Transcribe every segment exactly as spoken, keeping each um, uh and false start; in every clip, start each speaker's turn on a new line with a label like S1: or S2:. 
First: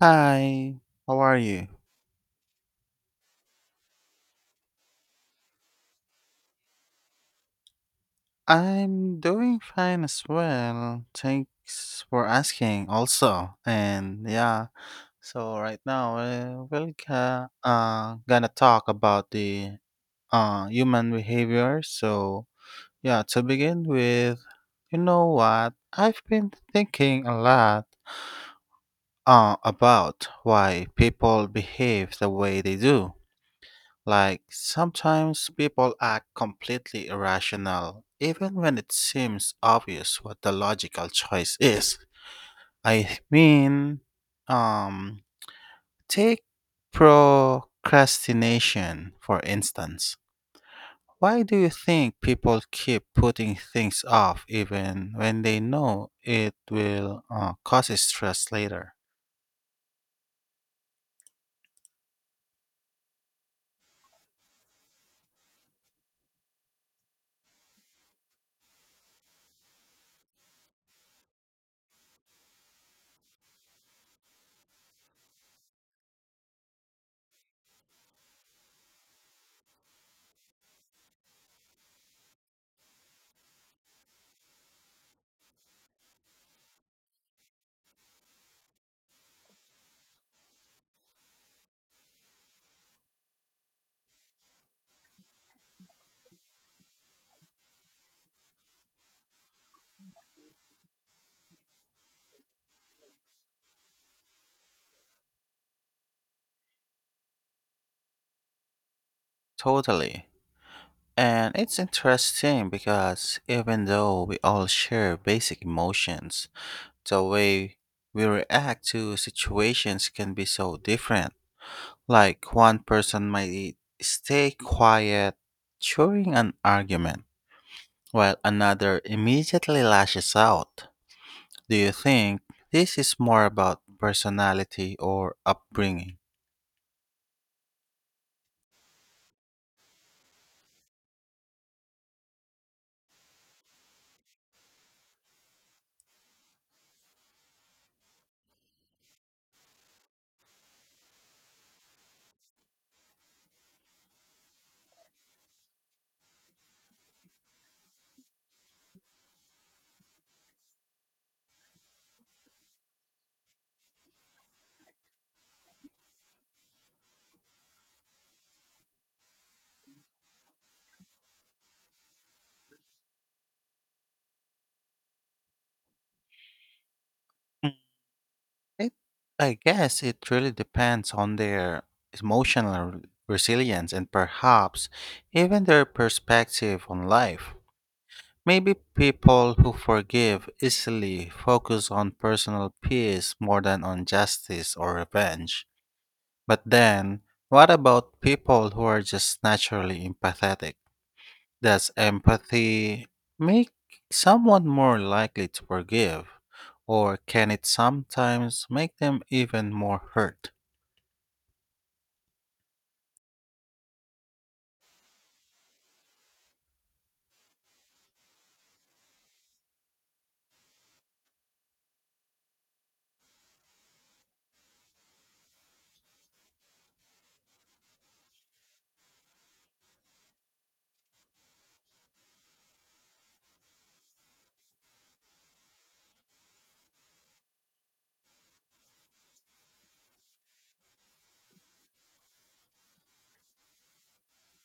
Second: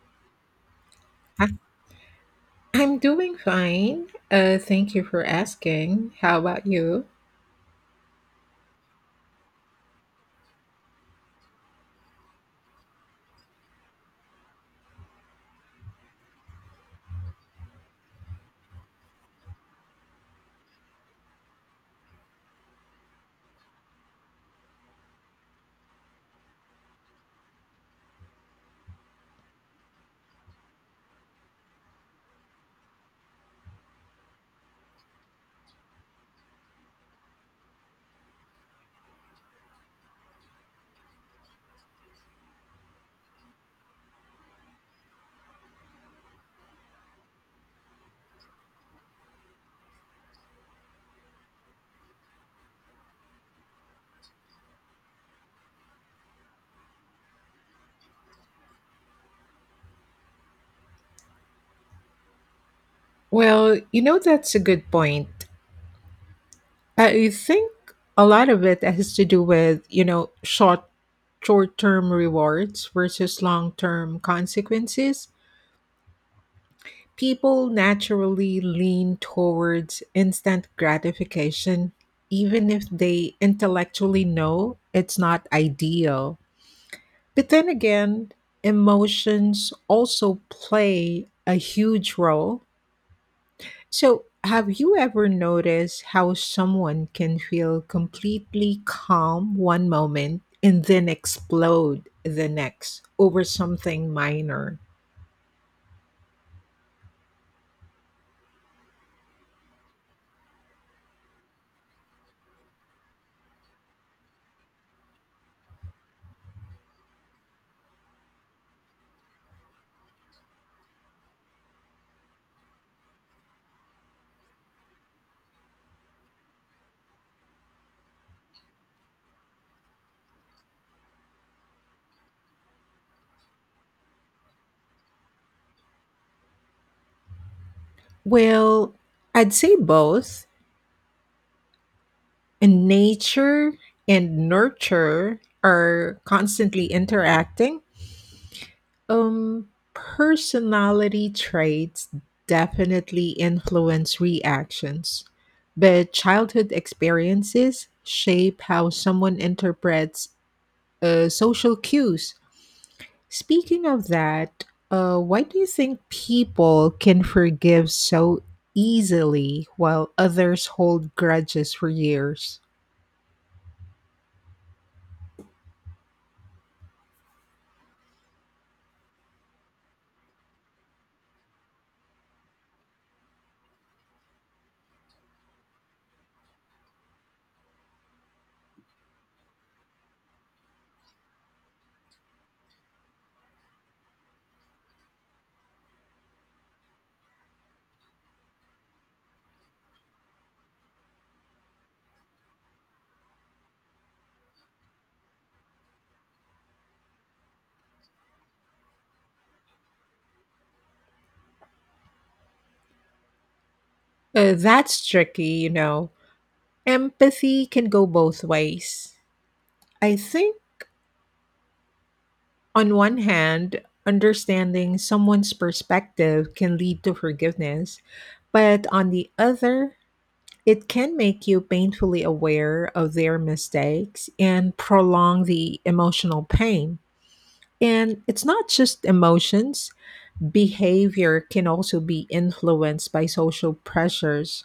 S1: Hi, how are
S2: I-
S1: you?
S2: I'm doing fine. Uh, thank you for asking. How about you?
S1: I'm doing fine as well. Thanks for asking also. And yeah, so right now uh, we're ca- uh, gonna talk about the uh, human behavior. So yeah, to begin with, you know what? I've been thinking a lot uh, about why people behave the way they do. Like, sometimes people act completely irrational, even when it seems obvious what the logical choice is. I mean, um, take procrastination, for instance. Why do you think people keep putting things off even when they know it will uh, cause stress later?
S2: Well, you know, that's a good point. I think a lot of it has to do with, you know, short short-term rewards versus long-term consequences. People naturally lean towards instant gratification, even if they intellectually know it's not ideal. But then again, emotions also play a huge role. So, have you ever noticed how someone can feel completely calm one moment and then explode the next over something minor?
S1: Totally. And it's interesting because even though we all share basic emotions, the way we react to situations can be so different. Like one person might stay quiet during an argument, while another immediately lashes out. Do you think this is more about personality or upbringing?
S2: Well, I'd say both. And nature and nurture are constantly interacting. um Personality traits definitely influence reactions, but childhood experiences shape how someone interprets uh, social cues. Speaking of that, uh, why do you think people can forgive so easily while others hold grudges for years?
S1: Mm, It, I guess it really depends on their emotional resilience and perhaps even their perspective on life. Maybe people who forgive easily focus on personal peace more than on justice or revenge. But then, what about people who are just naturally empathetic? Does empathy make someone more likely to forgive? Or can it sometimes make them even more hurt?
S2: Uh, that's tricky, you know. Empathy can go both ways. I think, on one hand, understanding someone's perspective can lead to forgiveness, but on the other, it can make you painfully aware of their mistakes and prolong the emotional pain. And it's not just emotions, behavior can also be influenced by social pressures.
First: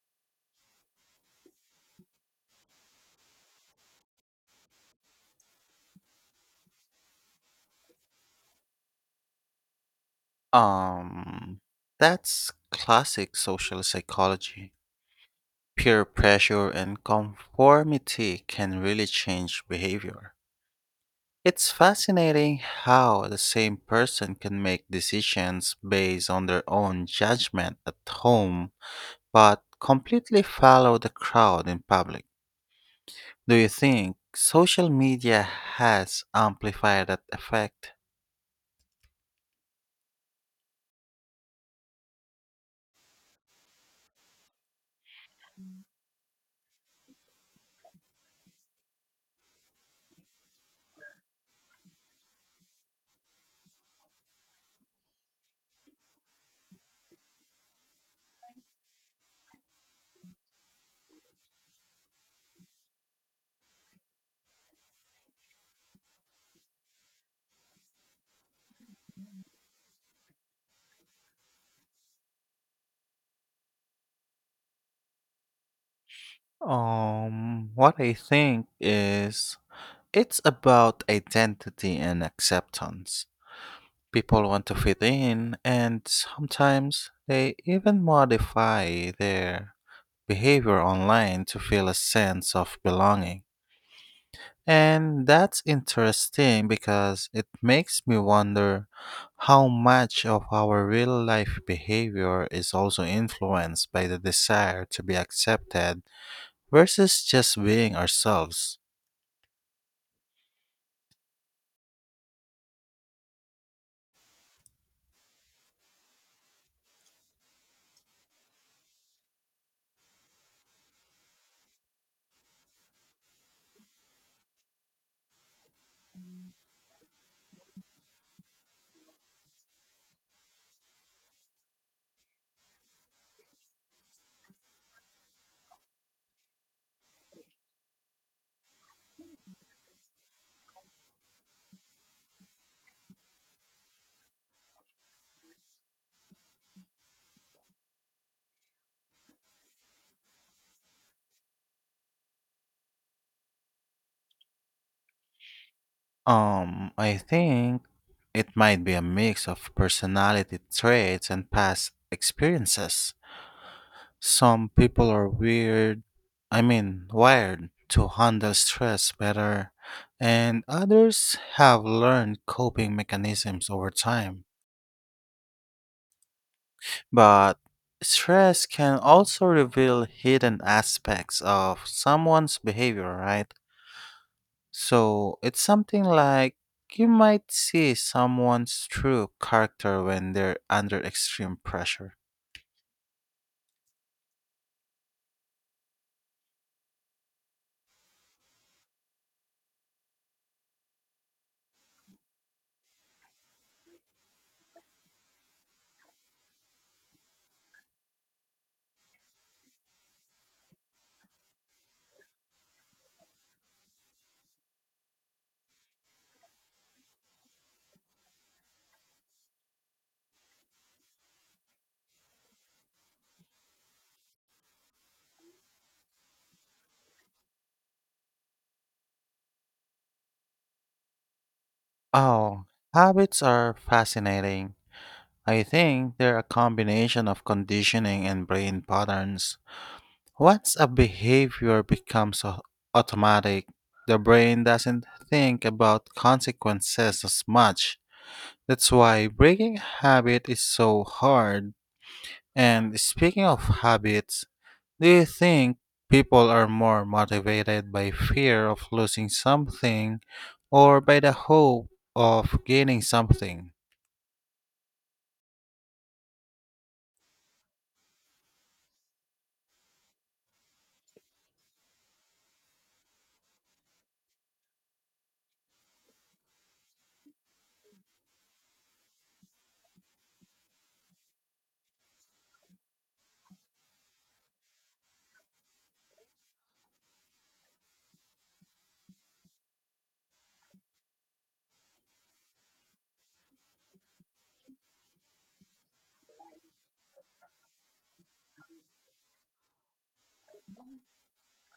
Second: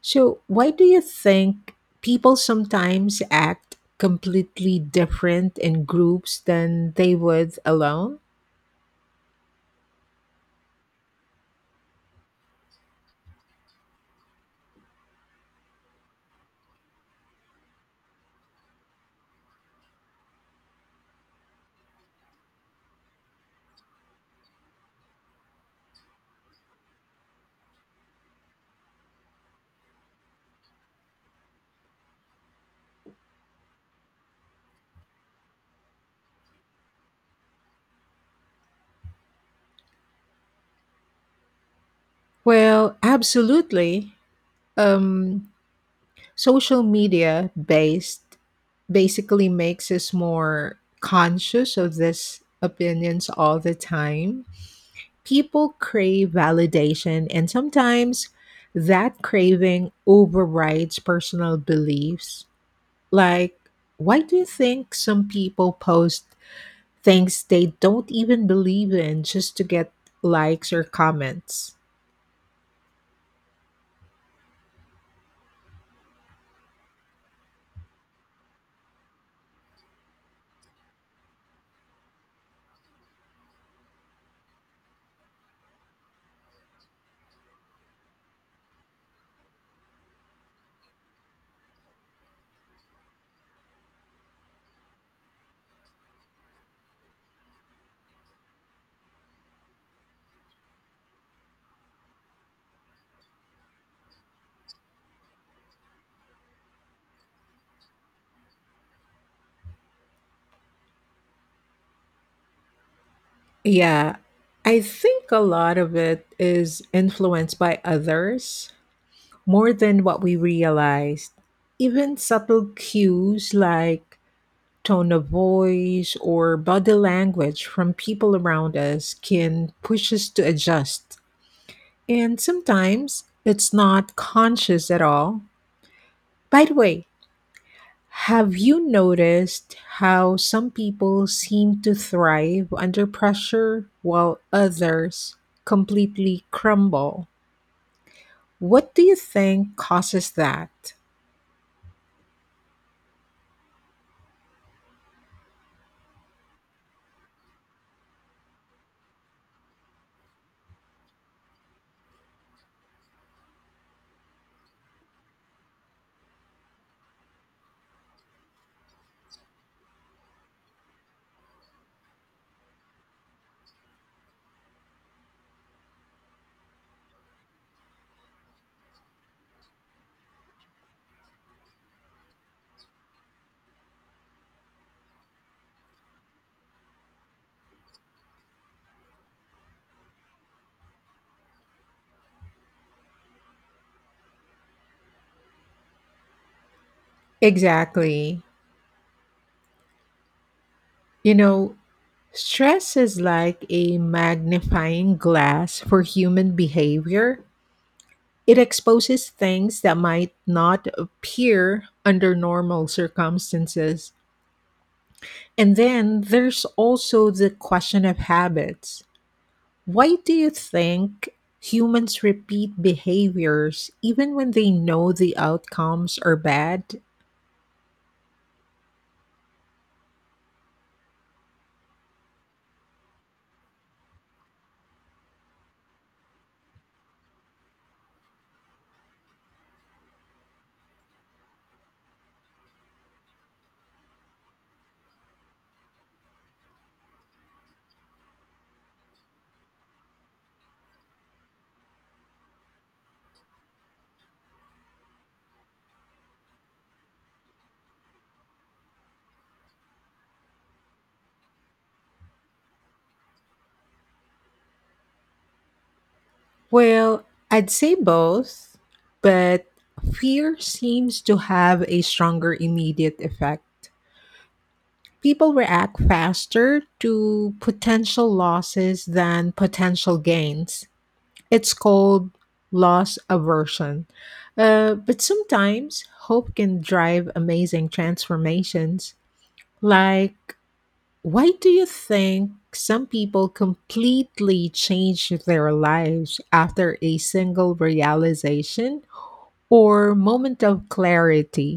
S2: So, why do you think people sometimes act completely different in groups than they would alone?
S1: Um, that's classic social psychology. Peer pressure and conformity can really change behavior. It's fascinating how the same person can make decisions based on their own judgment at home, but completely follow the crowd in public. Do you think social media has amplified that effect?
S2: Well, absolutely. Um, social media based basically makes us more conscious of these opinions all the time. People crave validation, and sometimes that craving overrides personal beliefs. Like, why do you think some people post things they don't even believe in just to get likes or comments?
S1: Um, what I think is it's about identity and acceptance. People want to fit in, and sometimes they even modify their behavior online to feel a sense of belonging. And that's interesting because it makes me wonder how much of our real life behavior is also influenced by the desire to be accepted versus just being ourselves.
S2: Yeah, I think a lot of it is influenced by others more than what we realized. Even subtle cues like tone of voice or body language from people around us can push us to adjust. And sometimes it's not conscious at all. By the way, have you noticed how some people seem to thrive under pressure while others completely crumble? What do you think causes that?
S1: Um, I think it might be a mix of personality traits and past experiences. Some people are weird, I mean, Wired to handle stress better, and others have learned coping mechanisms over time. But stress can also reveal hidden aspects of someone's behavior, right? So it's something like you might see someone's true character when they're under extreme pressure.
S2: Exactly. You know, stress is like a magnifying glass for human behavior. It exposes things that might not appear under normal circumstances. And then there's also the question of habits. Why do you think humans repeat behaviors even when they know the outcomes are bad?
S1: Oh, habits are fascinating. I think they're a combination of conditioning and brain patterns. Once a behavior becomes au- automatic, the brain doesn't think about consequences as much. That's why breaking a habit is so hard. And speaking of habits, do you think people are more motivated by fear of losing something or by the hope of gaining something?
S2: Well, I'd say both, but fear seems to have a stronger immediate effect. People react faster to potential losses than potential gains. It's called loss aversion. Uh, but sometimes hope can drive amazing transformations. Like, why do you think some people completely change their lives after a single realization or moment of clarity?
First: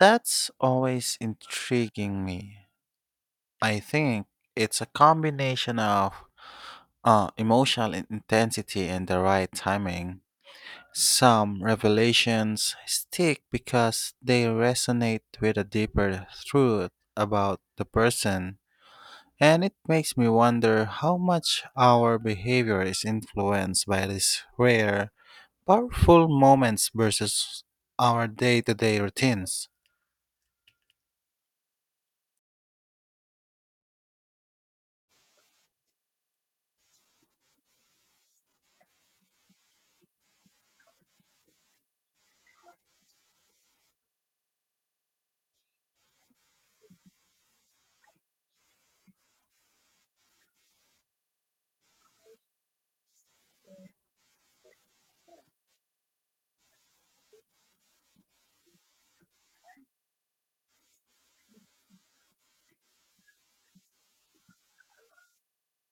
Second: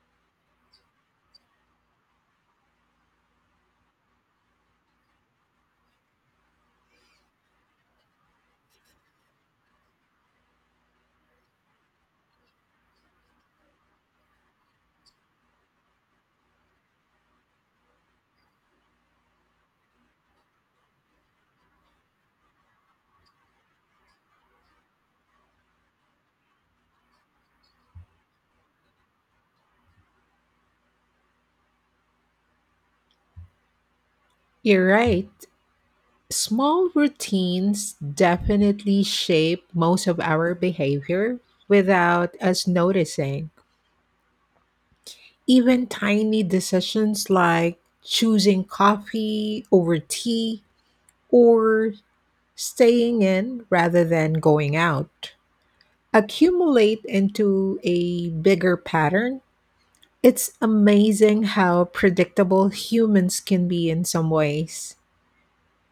S1: That's always intriguing me. I think it's a combination of uh, emotional in- intensity and the right timing. Some revelations stick because they resonate with a deeper truth about the person. And it makes me wonder how much our behavior is influenced by these rare, powerful moments versus our day to day routines.
S2: You're right. Small routines definitely shape most of our behavior without us noticing. Even tiny decisions like choosing coffee over tea or staying in rather than going out accumulate into a bigger pattern. It's amazing how predictable humans can be in some ways.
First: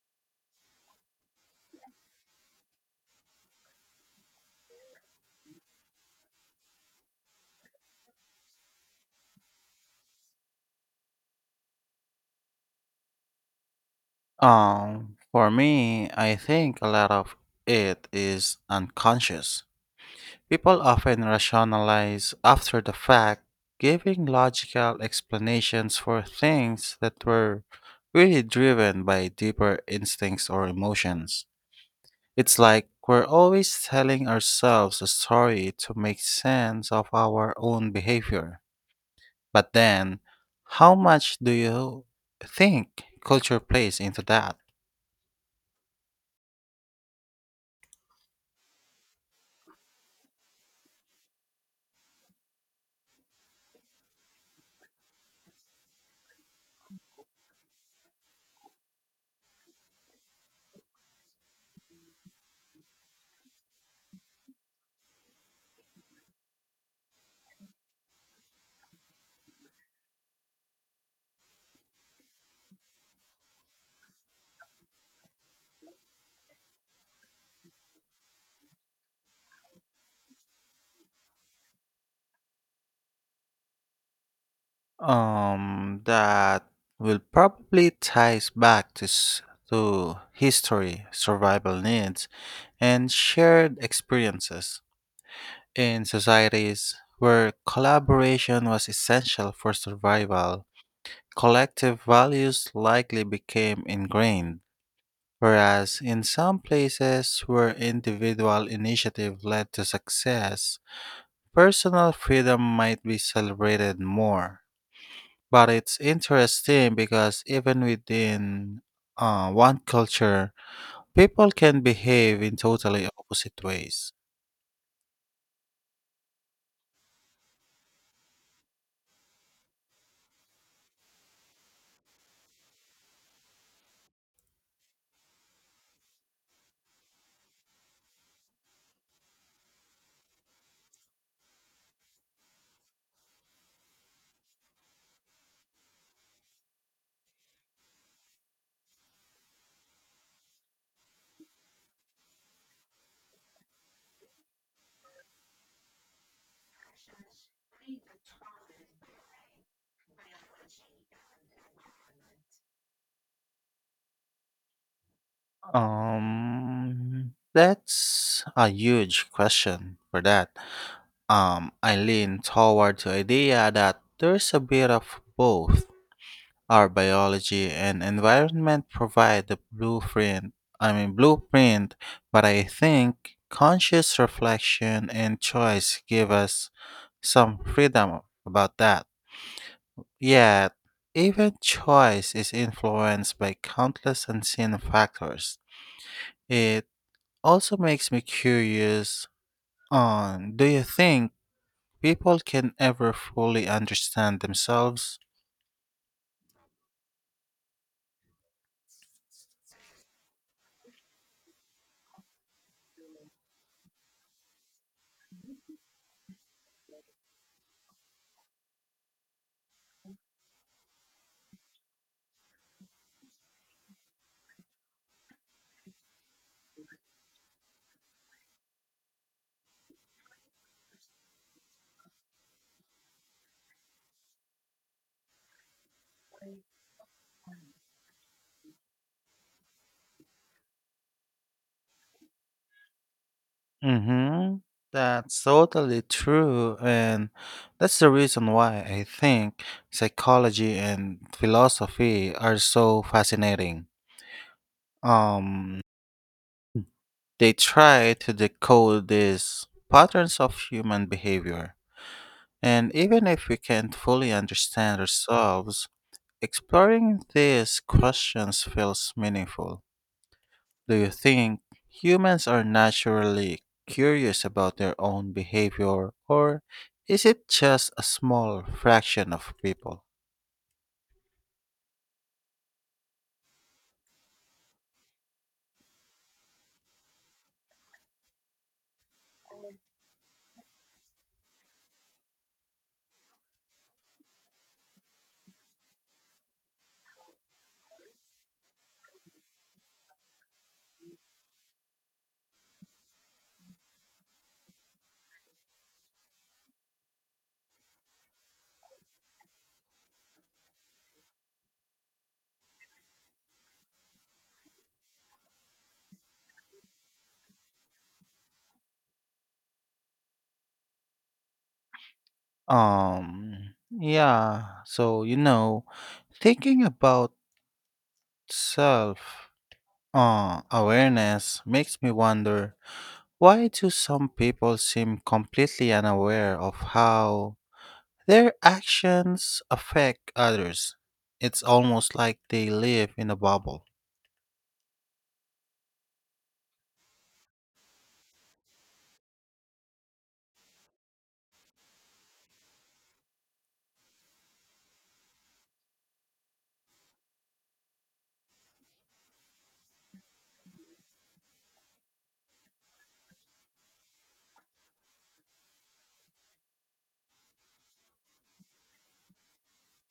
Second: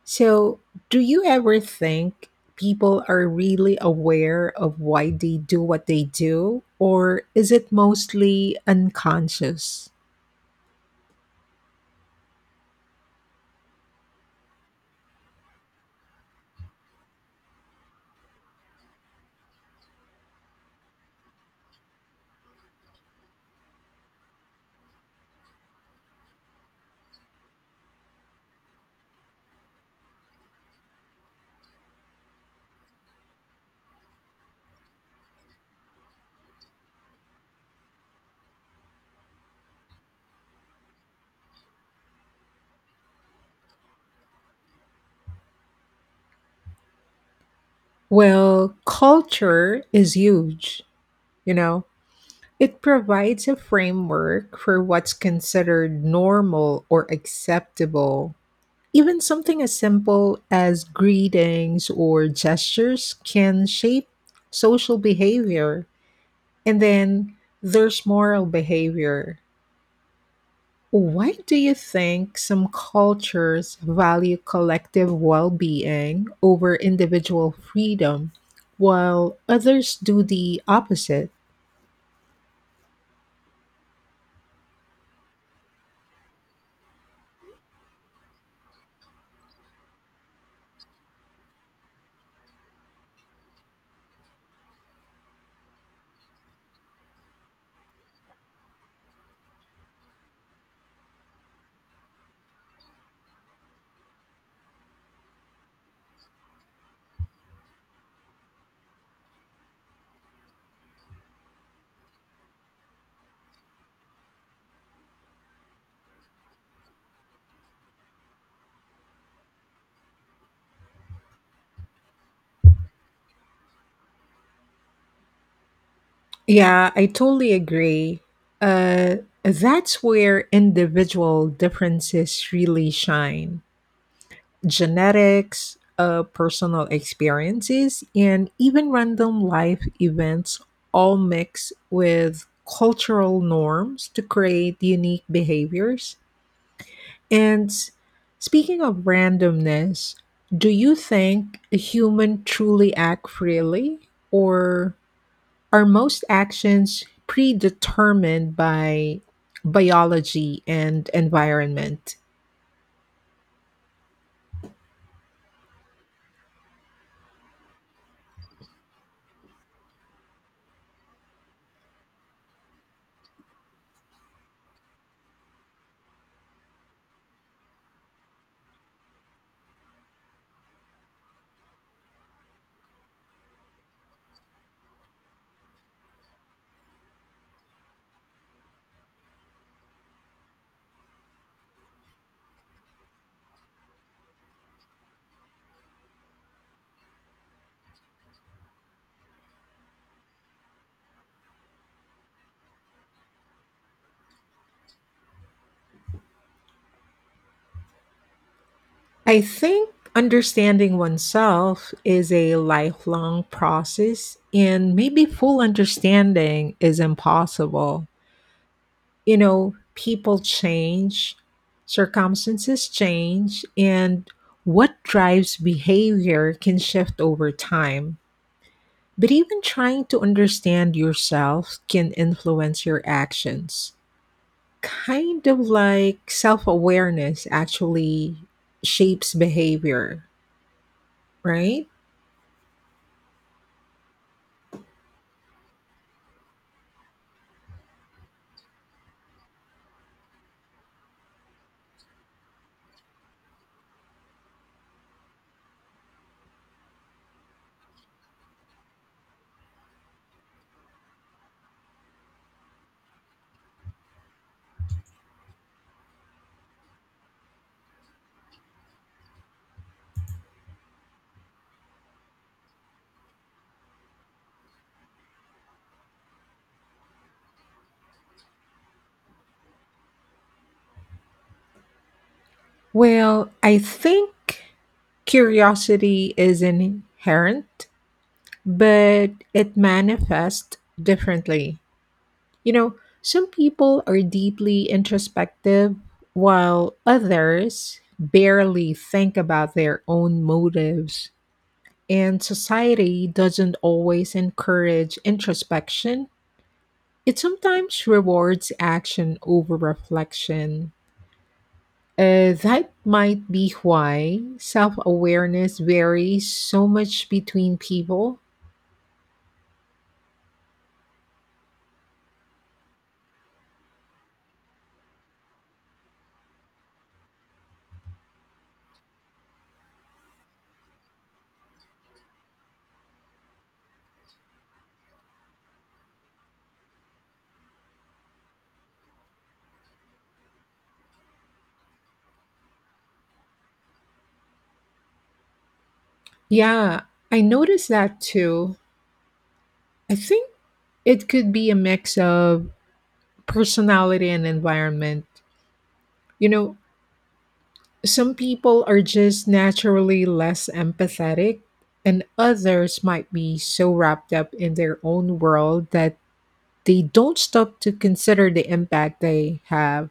S2: So, do you ever think people are really aware of why they do what they do, or is it mostly unconscious?
S1: Um, for me, I think a lot of it is unconscious. People often rationalize after the fact, giving logical explanations for things that were really driven by deeper instincts or emotions. It's like we're always telling ourselves a story to make sense of our own behavior. But then, how much do you think culture plays into that?
S2: Well, culture is huge, you know. It provides a framework for what's considered normal or acceptable. Even something as simple as greetings or gestures can shape social behavior. And then there's moral behavior. Why do you think some cultures value collective well being over individual freedom, while others do the opposite?
S1: Um, that will probably ties back to, s- to history, survival needs, and shared experiences. In societies where collaboration was essential for survival, collective values likely became ingrained, whereas in some places where individual initiative led to success, personal freedom might be celebrated more. But it's interesting because even within uh, one culture, people can behave in totally opposite ways.
S2: Yeah, I totally agree. Uh, that's where individual differences really shine. Genetics, uh, personal experiences, and even random life events all mix with cultural norms to create unique behaviors. And speaking of randomness, do you think a human truly act freely, or are most actions predetermined by biology and environment?
S1: Um, that's a huge question for that. Um, I lean toward the idea that there's a bit of both. Our biology and environment provide the blueprint, I mean blueprint, but I think conscious reflection and choice give us some freedom about that. Yet, even choice is influenced by countless unseen factors. It also makes me curious on do you think people can ever fully understand themselves.
S2: I think understanding oneself is a lifelong process and maybe full understanding is impossible. You know, people change, circumstances change, and what drives behavior can shift over time. But even trying to understand yourself can influence your actions. Kind of like self awareness actually shapes behavior, right?
S1: Mm-hmm. That's totally true, and that's the reason why I think psychology and philosophy are so fascinating. Um, they try to decode these patterns of human behavior, and even if we can't fully understand ourselves, exploring these questions feels meaningful. Do you think humans are naturally curious about their own behavior or is it just a small fraction of people?
S2: Well, I think curiosity is inherent, but it manifests differently. You know, some people are deeply introspective, while others barely think about their own motives. And society doesn't always encourage introspection, it sometimes rewards action over reflection. Uh, that might be why self awareness varies so much between people.
S1: Um yeah, so you know, thinking about self uh, awareness makes me wonder why do some people seem completely unaware of how their actions affect others? It's almost like they live in a bubble.
S2: Yeah, I noticed that too. I think it could be a mix of personality and environment. You know, some people are just naturally less empathetic, and others might be so wrapped up in their own world that they don't stop to consider the impact they have.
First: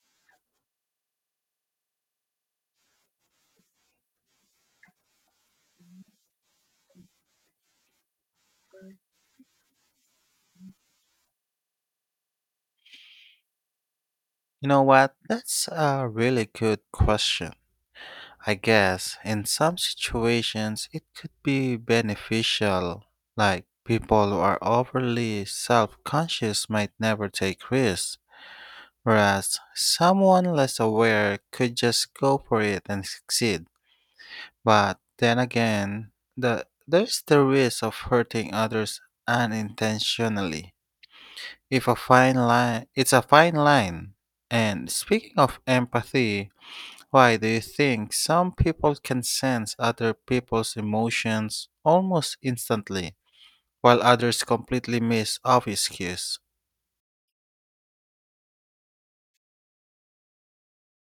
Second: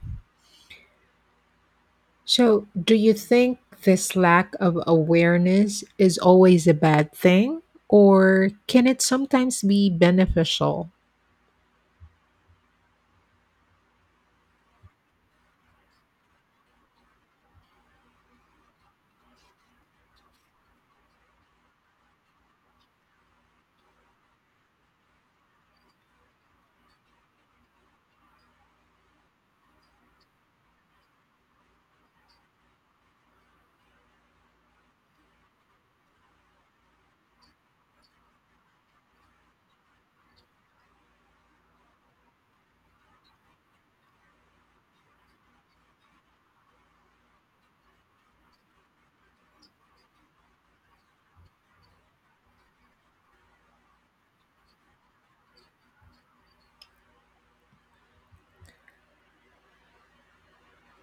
S2: So, do you think this lack of awareness is always a bad thing, or can it sometimes be beneficial?
S1: You know what? That's a really good question. I guess in some situations it could be beneficial, like people who are overly self conscious might never take risks, whereas someone less aware could just go for it and succeed. But then again, the, there's the risk of hurting others unintentionally. If a fine line, It's a fine line. And speaking of empathy, why do you think some people can sense other people's emotions almost instantly, while others completely miss obvious cues?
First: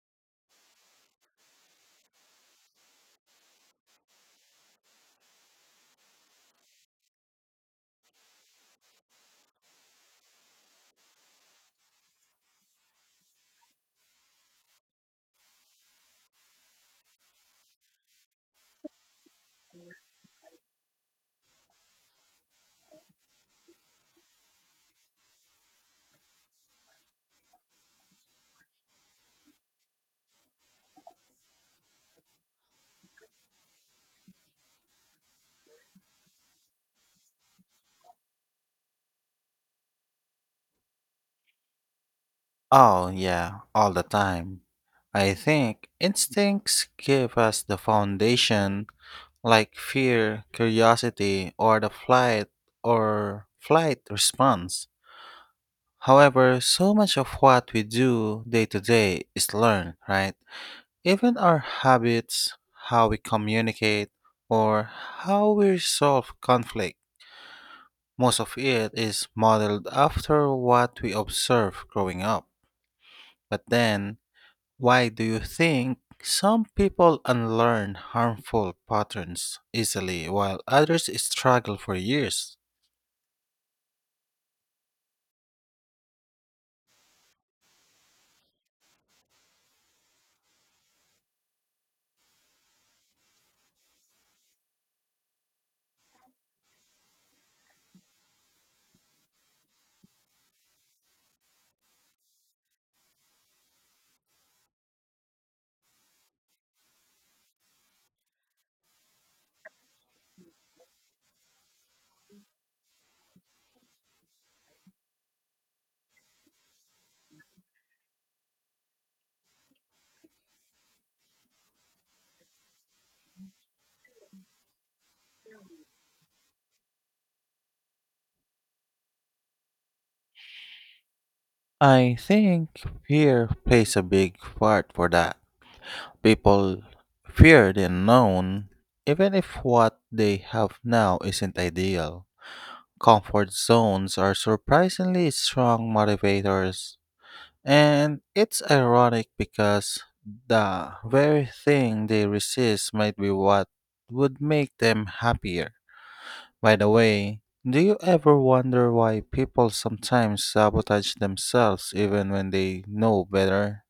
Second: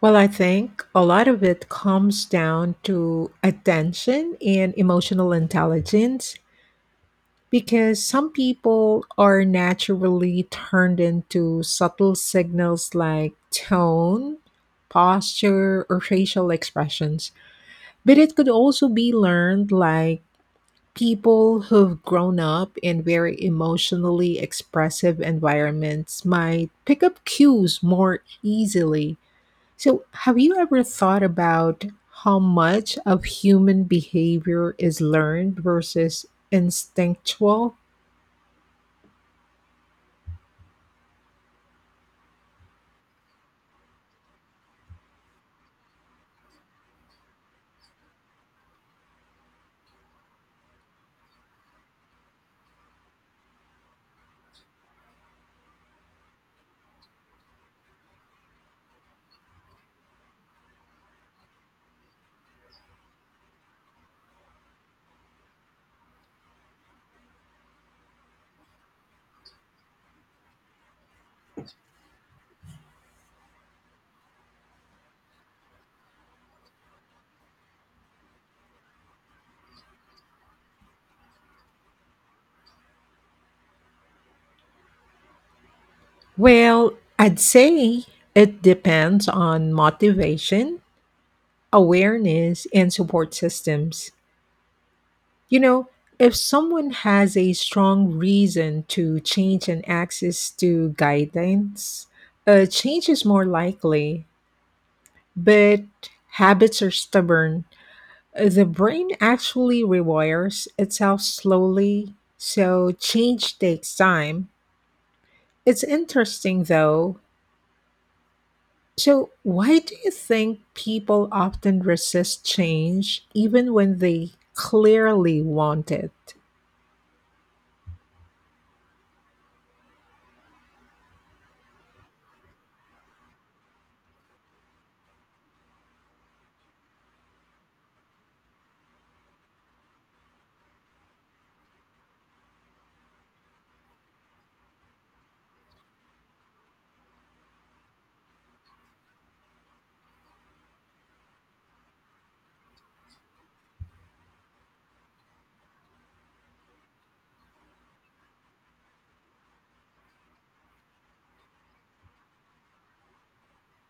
S2: Well, I think a lot of it comes down to attention and emotional intelligence, because some people are naturally turned into subtle signals like tone, posture, or facial expressions. But it could also be learned. Like, people who've grown up in very emotionally expressive environments might pick up cues more easily. So, have you ever thought about how much of human behavior is learned versus instinctual?
S1: Oh, yeah, all the time. I think instincts give us the foundation, like fear, curiosity, or the flight or flight response. However, so much of what we do day to day is learned, right? Even our habits, how we communicate, or how we resolve conflict, most of it is modeled after what we observe growing up. But then, why do you think some people unlearn harmful patterns easily while others struggle for years?
S2: Well, I'd say it depends on motivation, awareness, and support systems. You know, if someone has a strong reason to change and access to guidance, a change is more likely, but habits are stubborn. The brain actually rewires itself slowly, so change takes time. It's interesting though. So, why do you think people often resist change even when they clearly want it?
S1: I think fear plays a big part for that. People fear the unknown, even if what they have now isn't ideal. Comfort zones are surprisingly strong motivators. And it's ironic because the very thing they resist might be what would make them happier. By the way, do you ever wonder why people sometimes sabotage themselves even when they know better?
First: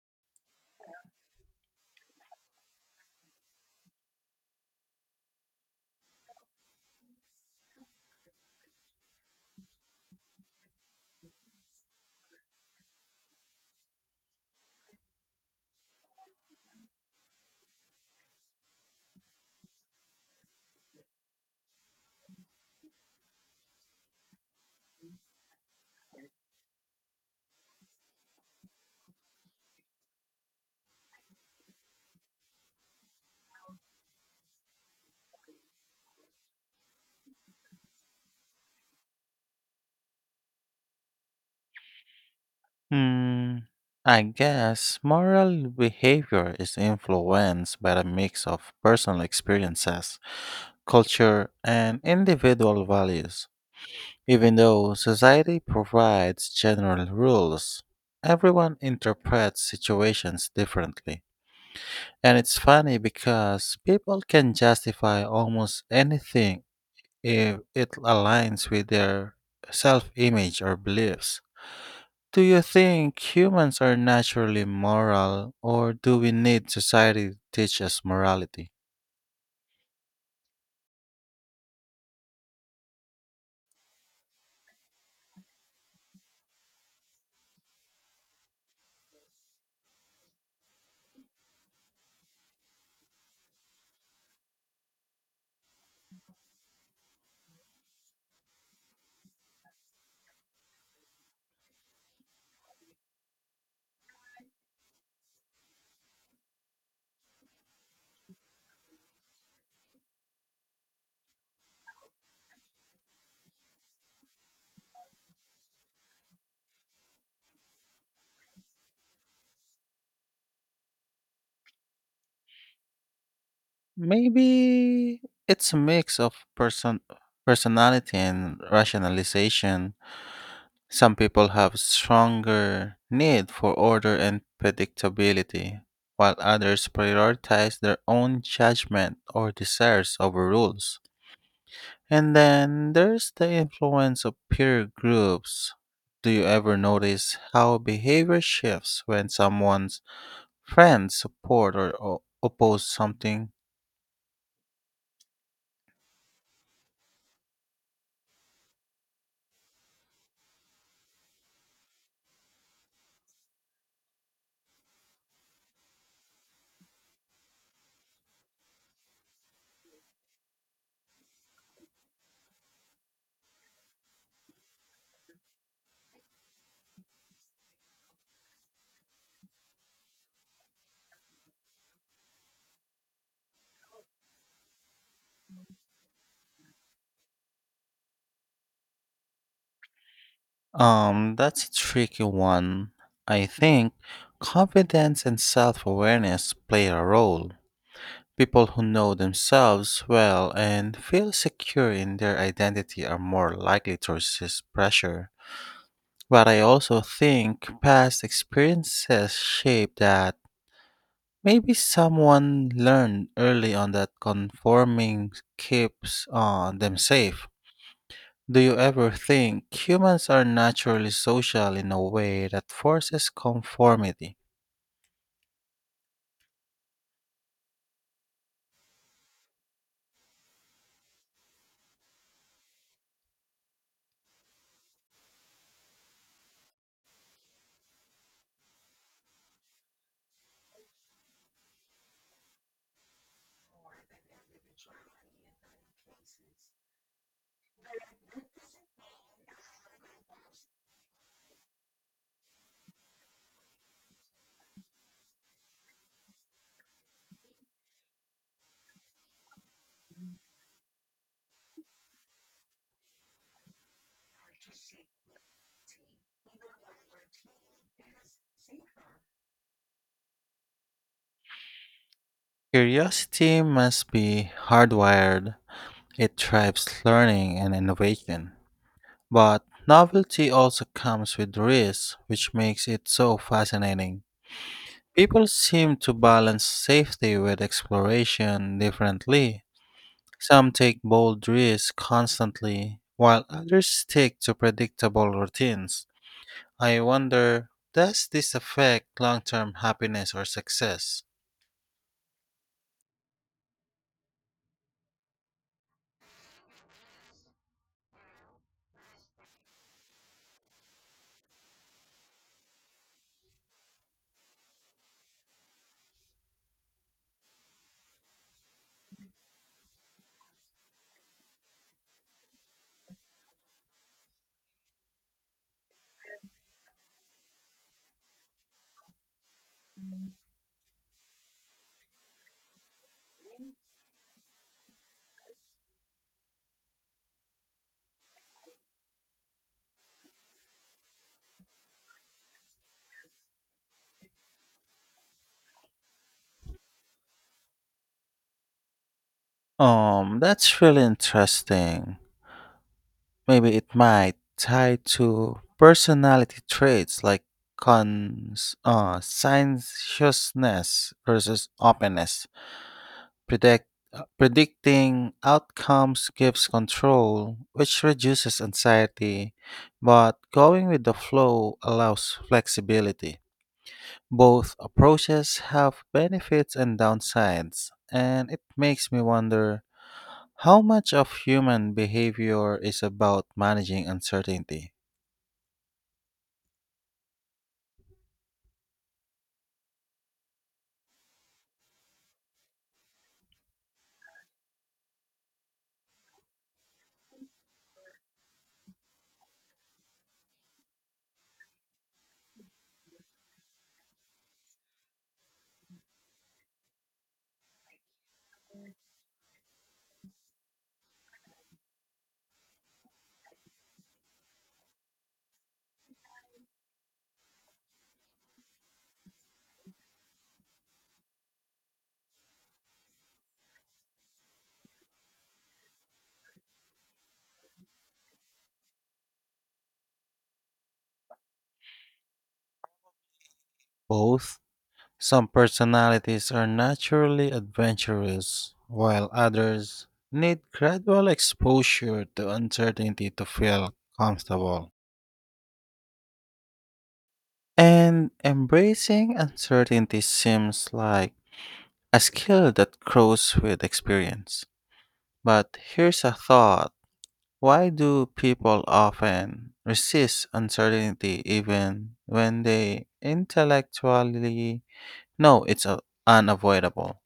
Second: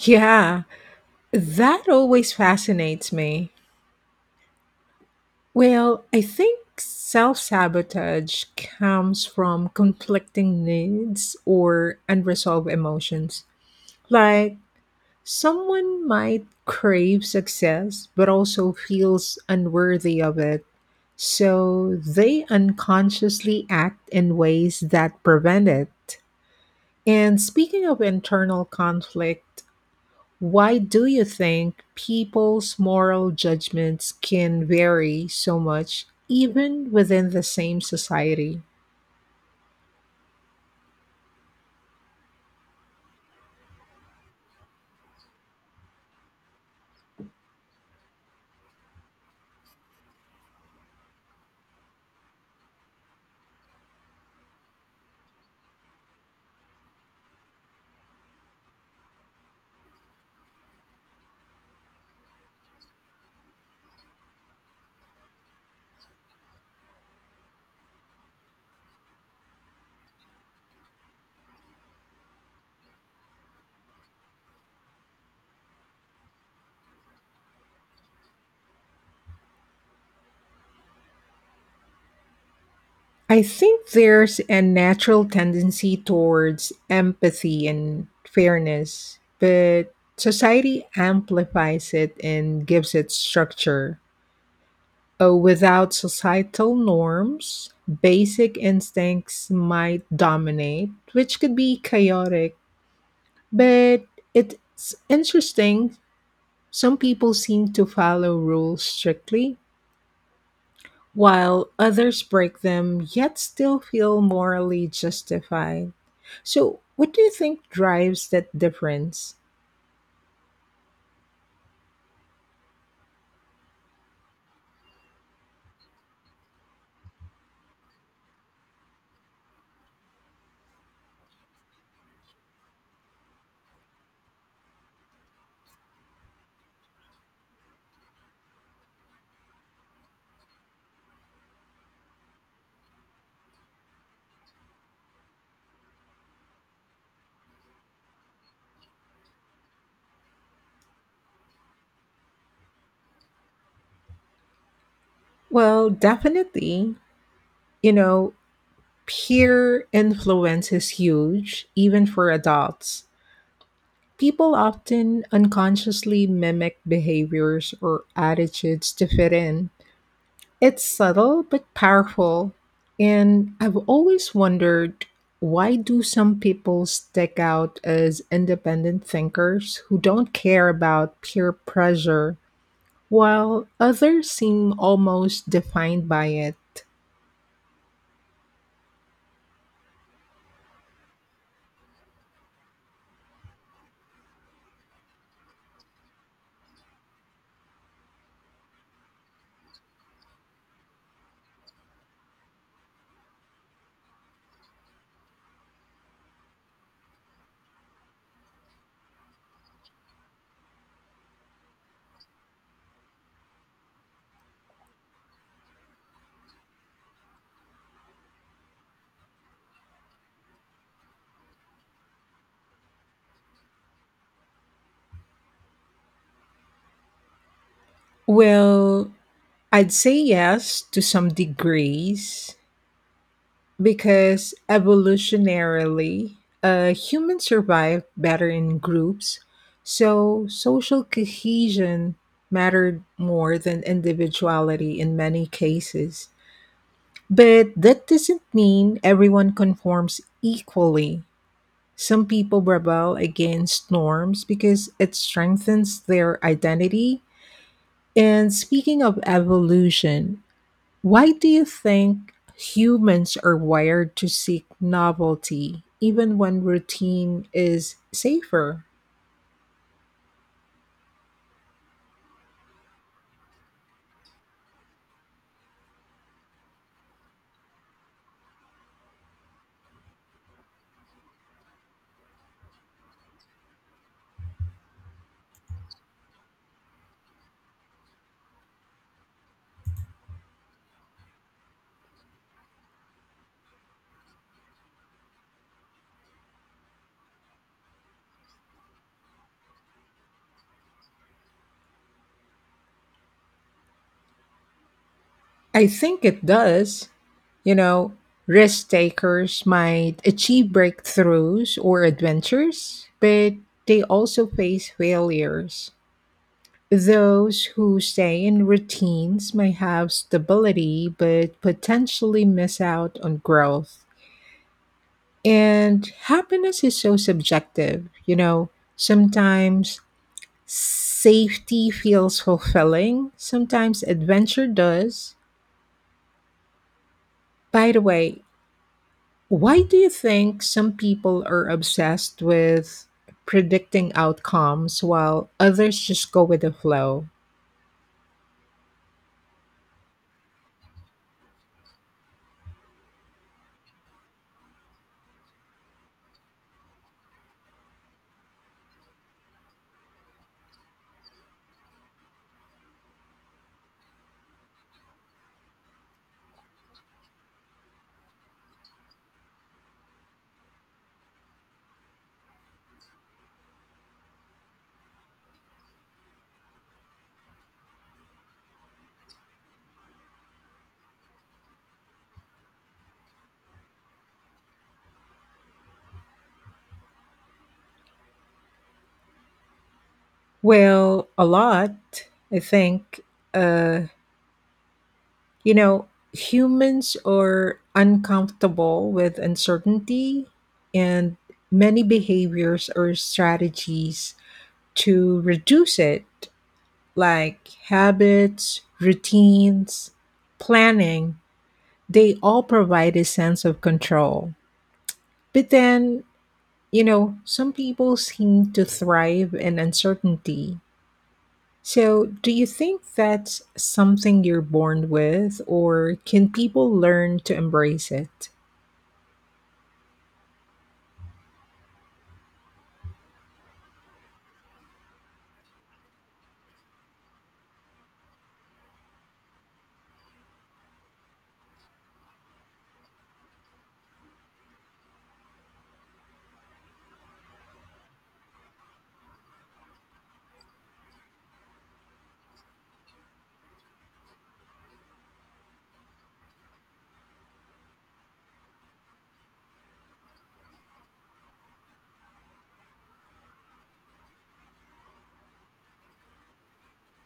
S2: Yeah, that always fascinates me. Well, I think self sabotage comes from conflicting needs or unresolved emotions. Like, someone might crave success but also feels unworthy of it, so they unconsciously act in ways that prevent it. And speaking of internal conflict, why do you think people's moral judgments can vary so much, even within the same society?
S1: Hmm, I guess moral behavior is influenced by a mix of personal experiences culture, and individual values. Even though society provides general rules, everyone interprets situations differently. And it's funny because people can justify almost anything if it aligns with their self image or beliefs. Do you think humans are naturally moral, or do we need society to teach us morality?
S2: I think there's a natural tendency towards empathy and fairness, but society amplifies it and gives it structure. Uh, without societal norms, basic instincts might dominate, which could be chaotic. But it's interesting, some people seem to follow rules strictly, while others break them yet still feel morally justified. So, what do you think drives that difference?
S1: Maybe it's a mix of person personality and rationalization. Some people have stronger need for order and predictability, while others prioritize their own judgment or desires over rules. And then there's the influence of peer groups. Do you ever notice how behavior shifts when someone's friends support or o- oppose something?
S2: Well, definitely, you know, peer influence is huge, even for adults. People often unconsciously mimic behaviors or attitudes to fit in. It's subtle but powerful, and I've always wondered, why do some people stick out as independent thinkers who don't care about peer pressure while others seem almost defined by it?
S1: Um, that's a tricky one. I think confidence and self awareness play a role. People who know themselves well and feel secure in their identity are more likely to resist pressure. But I also think past experiences shape that. Maybe someone learned early on that conforming keeps uh, them safe. Do you ever think humans are naturally social in a way that forces conformity?
S2: Well, I'd say yes to some degrees. Because evolutionarily, uh, humans survive better in groups, so social cohesion mattered more than individuality in many cases. But that doesn't mean everyone conforms equally. Some people rebel against norms because it strengthens their identity. And speaking of evolution, why do you think humans are wired to seek novelty even when routine is safer?
S1: Curiosity must be hardwired. It drives learning and innovation. But novelty also comes with risks, which makes it so fascinating. People seem to balance safety with exploration differently. Some take bold risks constantly, while others stick to predictable routines. I wonder, does this affect long term happiness or success?
S2: I think it does. You know, risk takers might achieve breakthroughs or adventures, but they also face failures. Those who stay in routines may have stability but potentially miss out on growth. And happiness is so subjective, you know. Sometimes safety feels fulfilling, sometimes adventure does. By the way, why do you think some people are obsessed with predicting outcomes while others just go with the flow?
S1: Um, that's really interesting. Maybe it might tie to personality traits like cons, uh, conscientiousness versus openness. Predict, uh, Predicting outcomes gives control, which reduces anxiety, but going with the flow allows flexibility. Both approaches have benefits and downsides, and it makes me wonder how much of human behavior is about managing uncertainty.
S2: Well, a lot, I think. Uh, You know, humans are uncomfortable with uncertainty, and many behaviors or strategies to reduce it, like habits, routines, planning, they all provide a sense of control. But then, you know, some people seem to thrive in uncertainty. So, do you think that's something you're born with, or can people learn to embrace it?
S1: Both some personalities are naturally adventurous, while others need gradual exposure to uncertainty to feel comfortable. And embracing uncertainty seems like a skill that grows with experience. But here's a thought. Why do people often resist uncertainty even when they intellectually know it's uh, unavoidable?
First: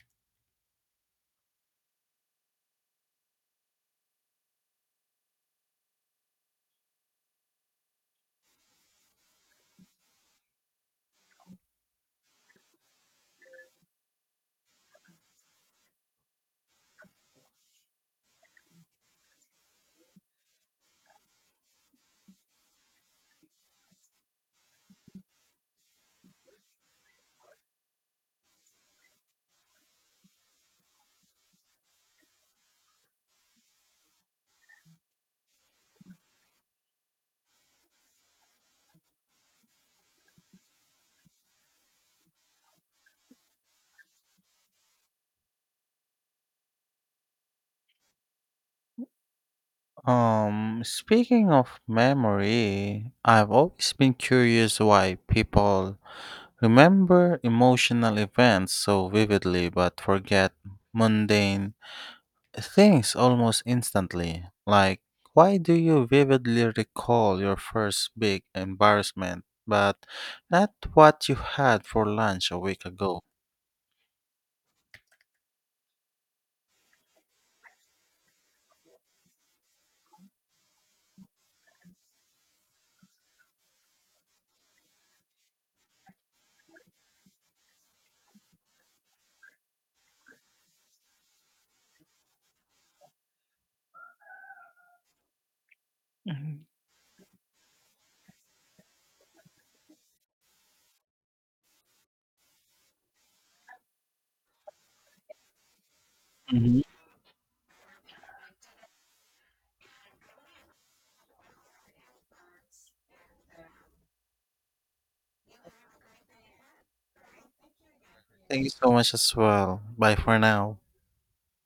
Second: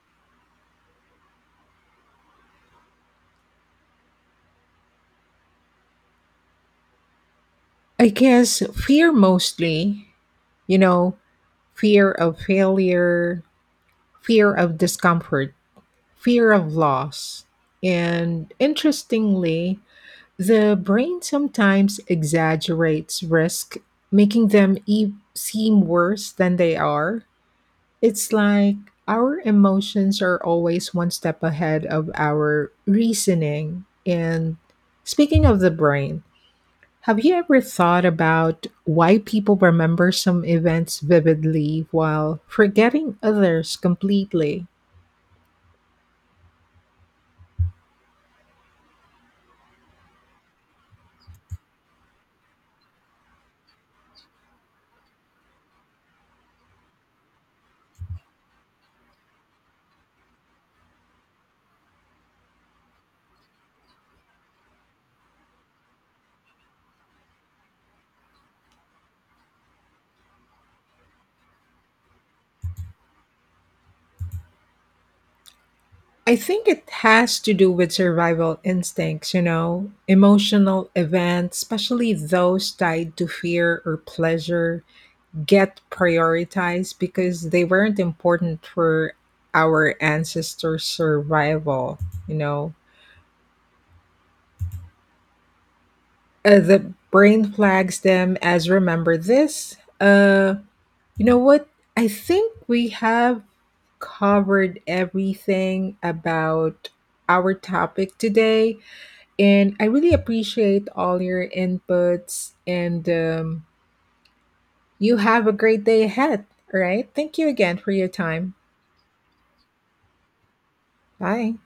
S2: I guess fear mostly, you know, fear of failure, fear of discomfort, fear of loss. And interestingly, the brain sometimes exaggerates risk, making them e- seem worse than they are. It's like our emotions are always one step ahead of our reasoning. And speaking of the brain, have you ever thought about why people remember some events vividly while forgetting others completely?
S1: Um, speaking of memory, I've always been curious why people remember emotional events so vividly but forget mundane things almost instantly, like, why do you vividly recall your first big embarrassment, but not what you had for lunch a week ago?
S2: I think it has to do with survival instincts. You know, emotional events, especially those tied to fear or pleasure, get prioritized because they weren't important for our ancestors' survival, you know. Uh,
S1: Mhm.
S2: the brain flags them as remember this. Uh, you know what? I think we have covered everything
S1: Mhm.
S2: about our topic today, and I really appreciate all your inputs. And um, You have a great day ahead. All right. Thank you again for your time.
S1: Thank you so much as well. Bye for now.
S2: Bye.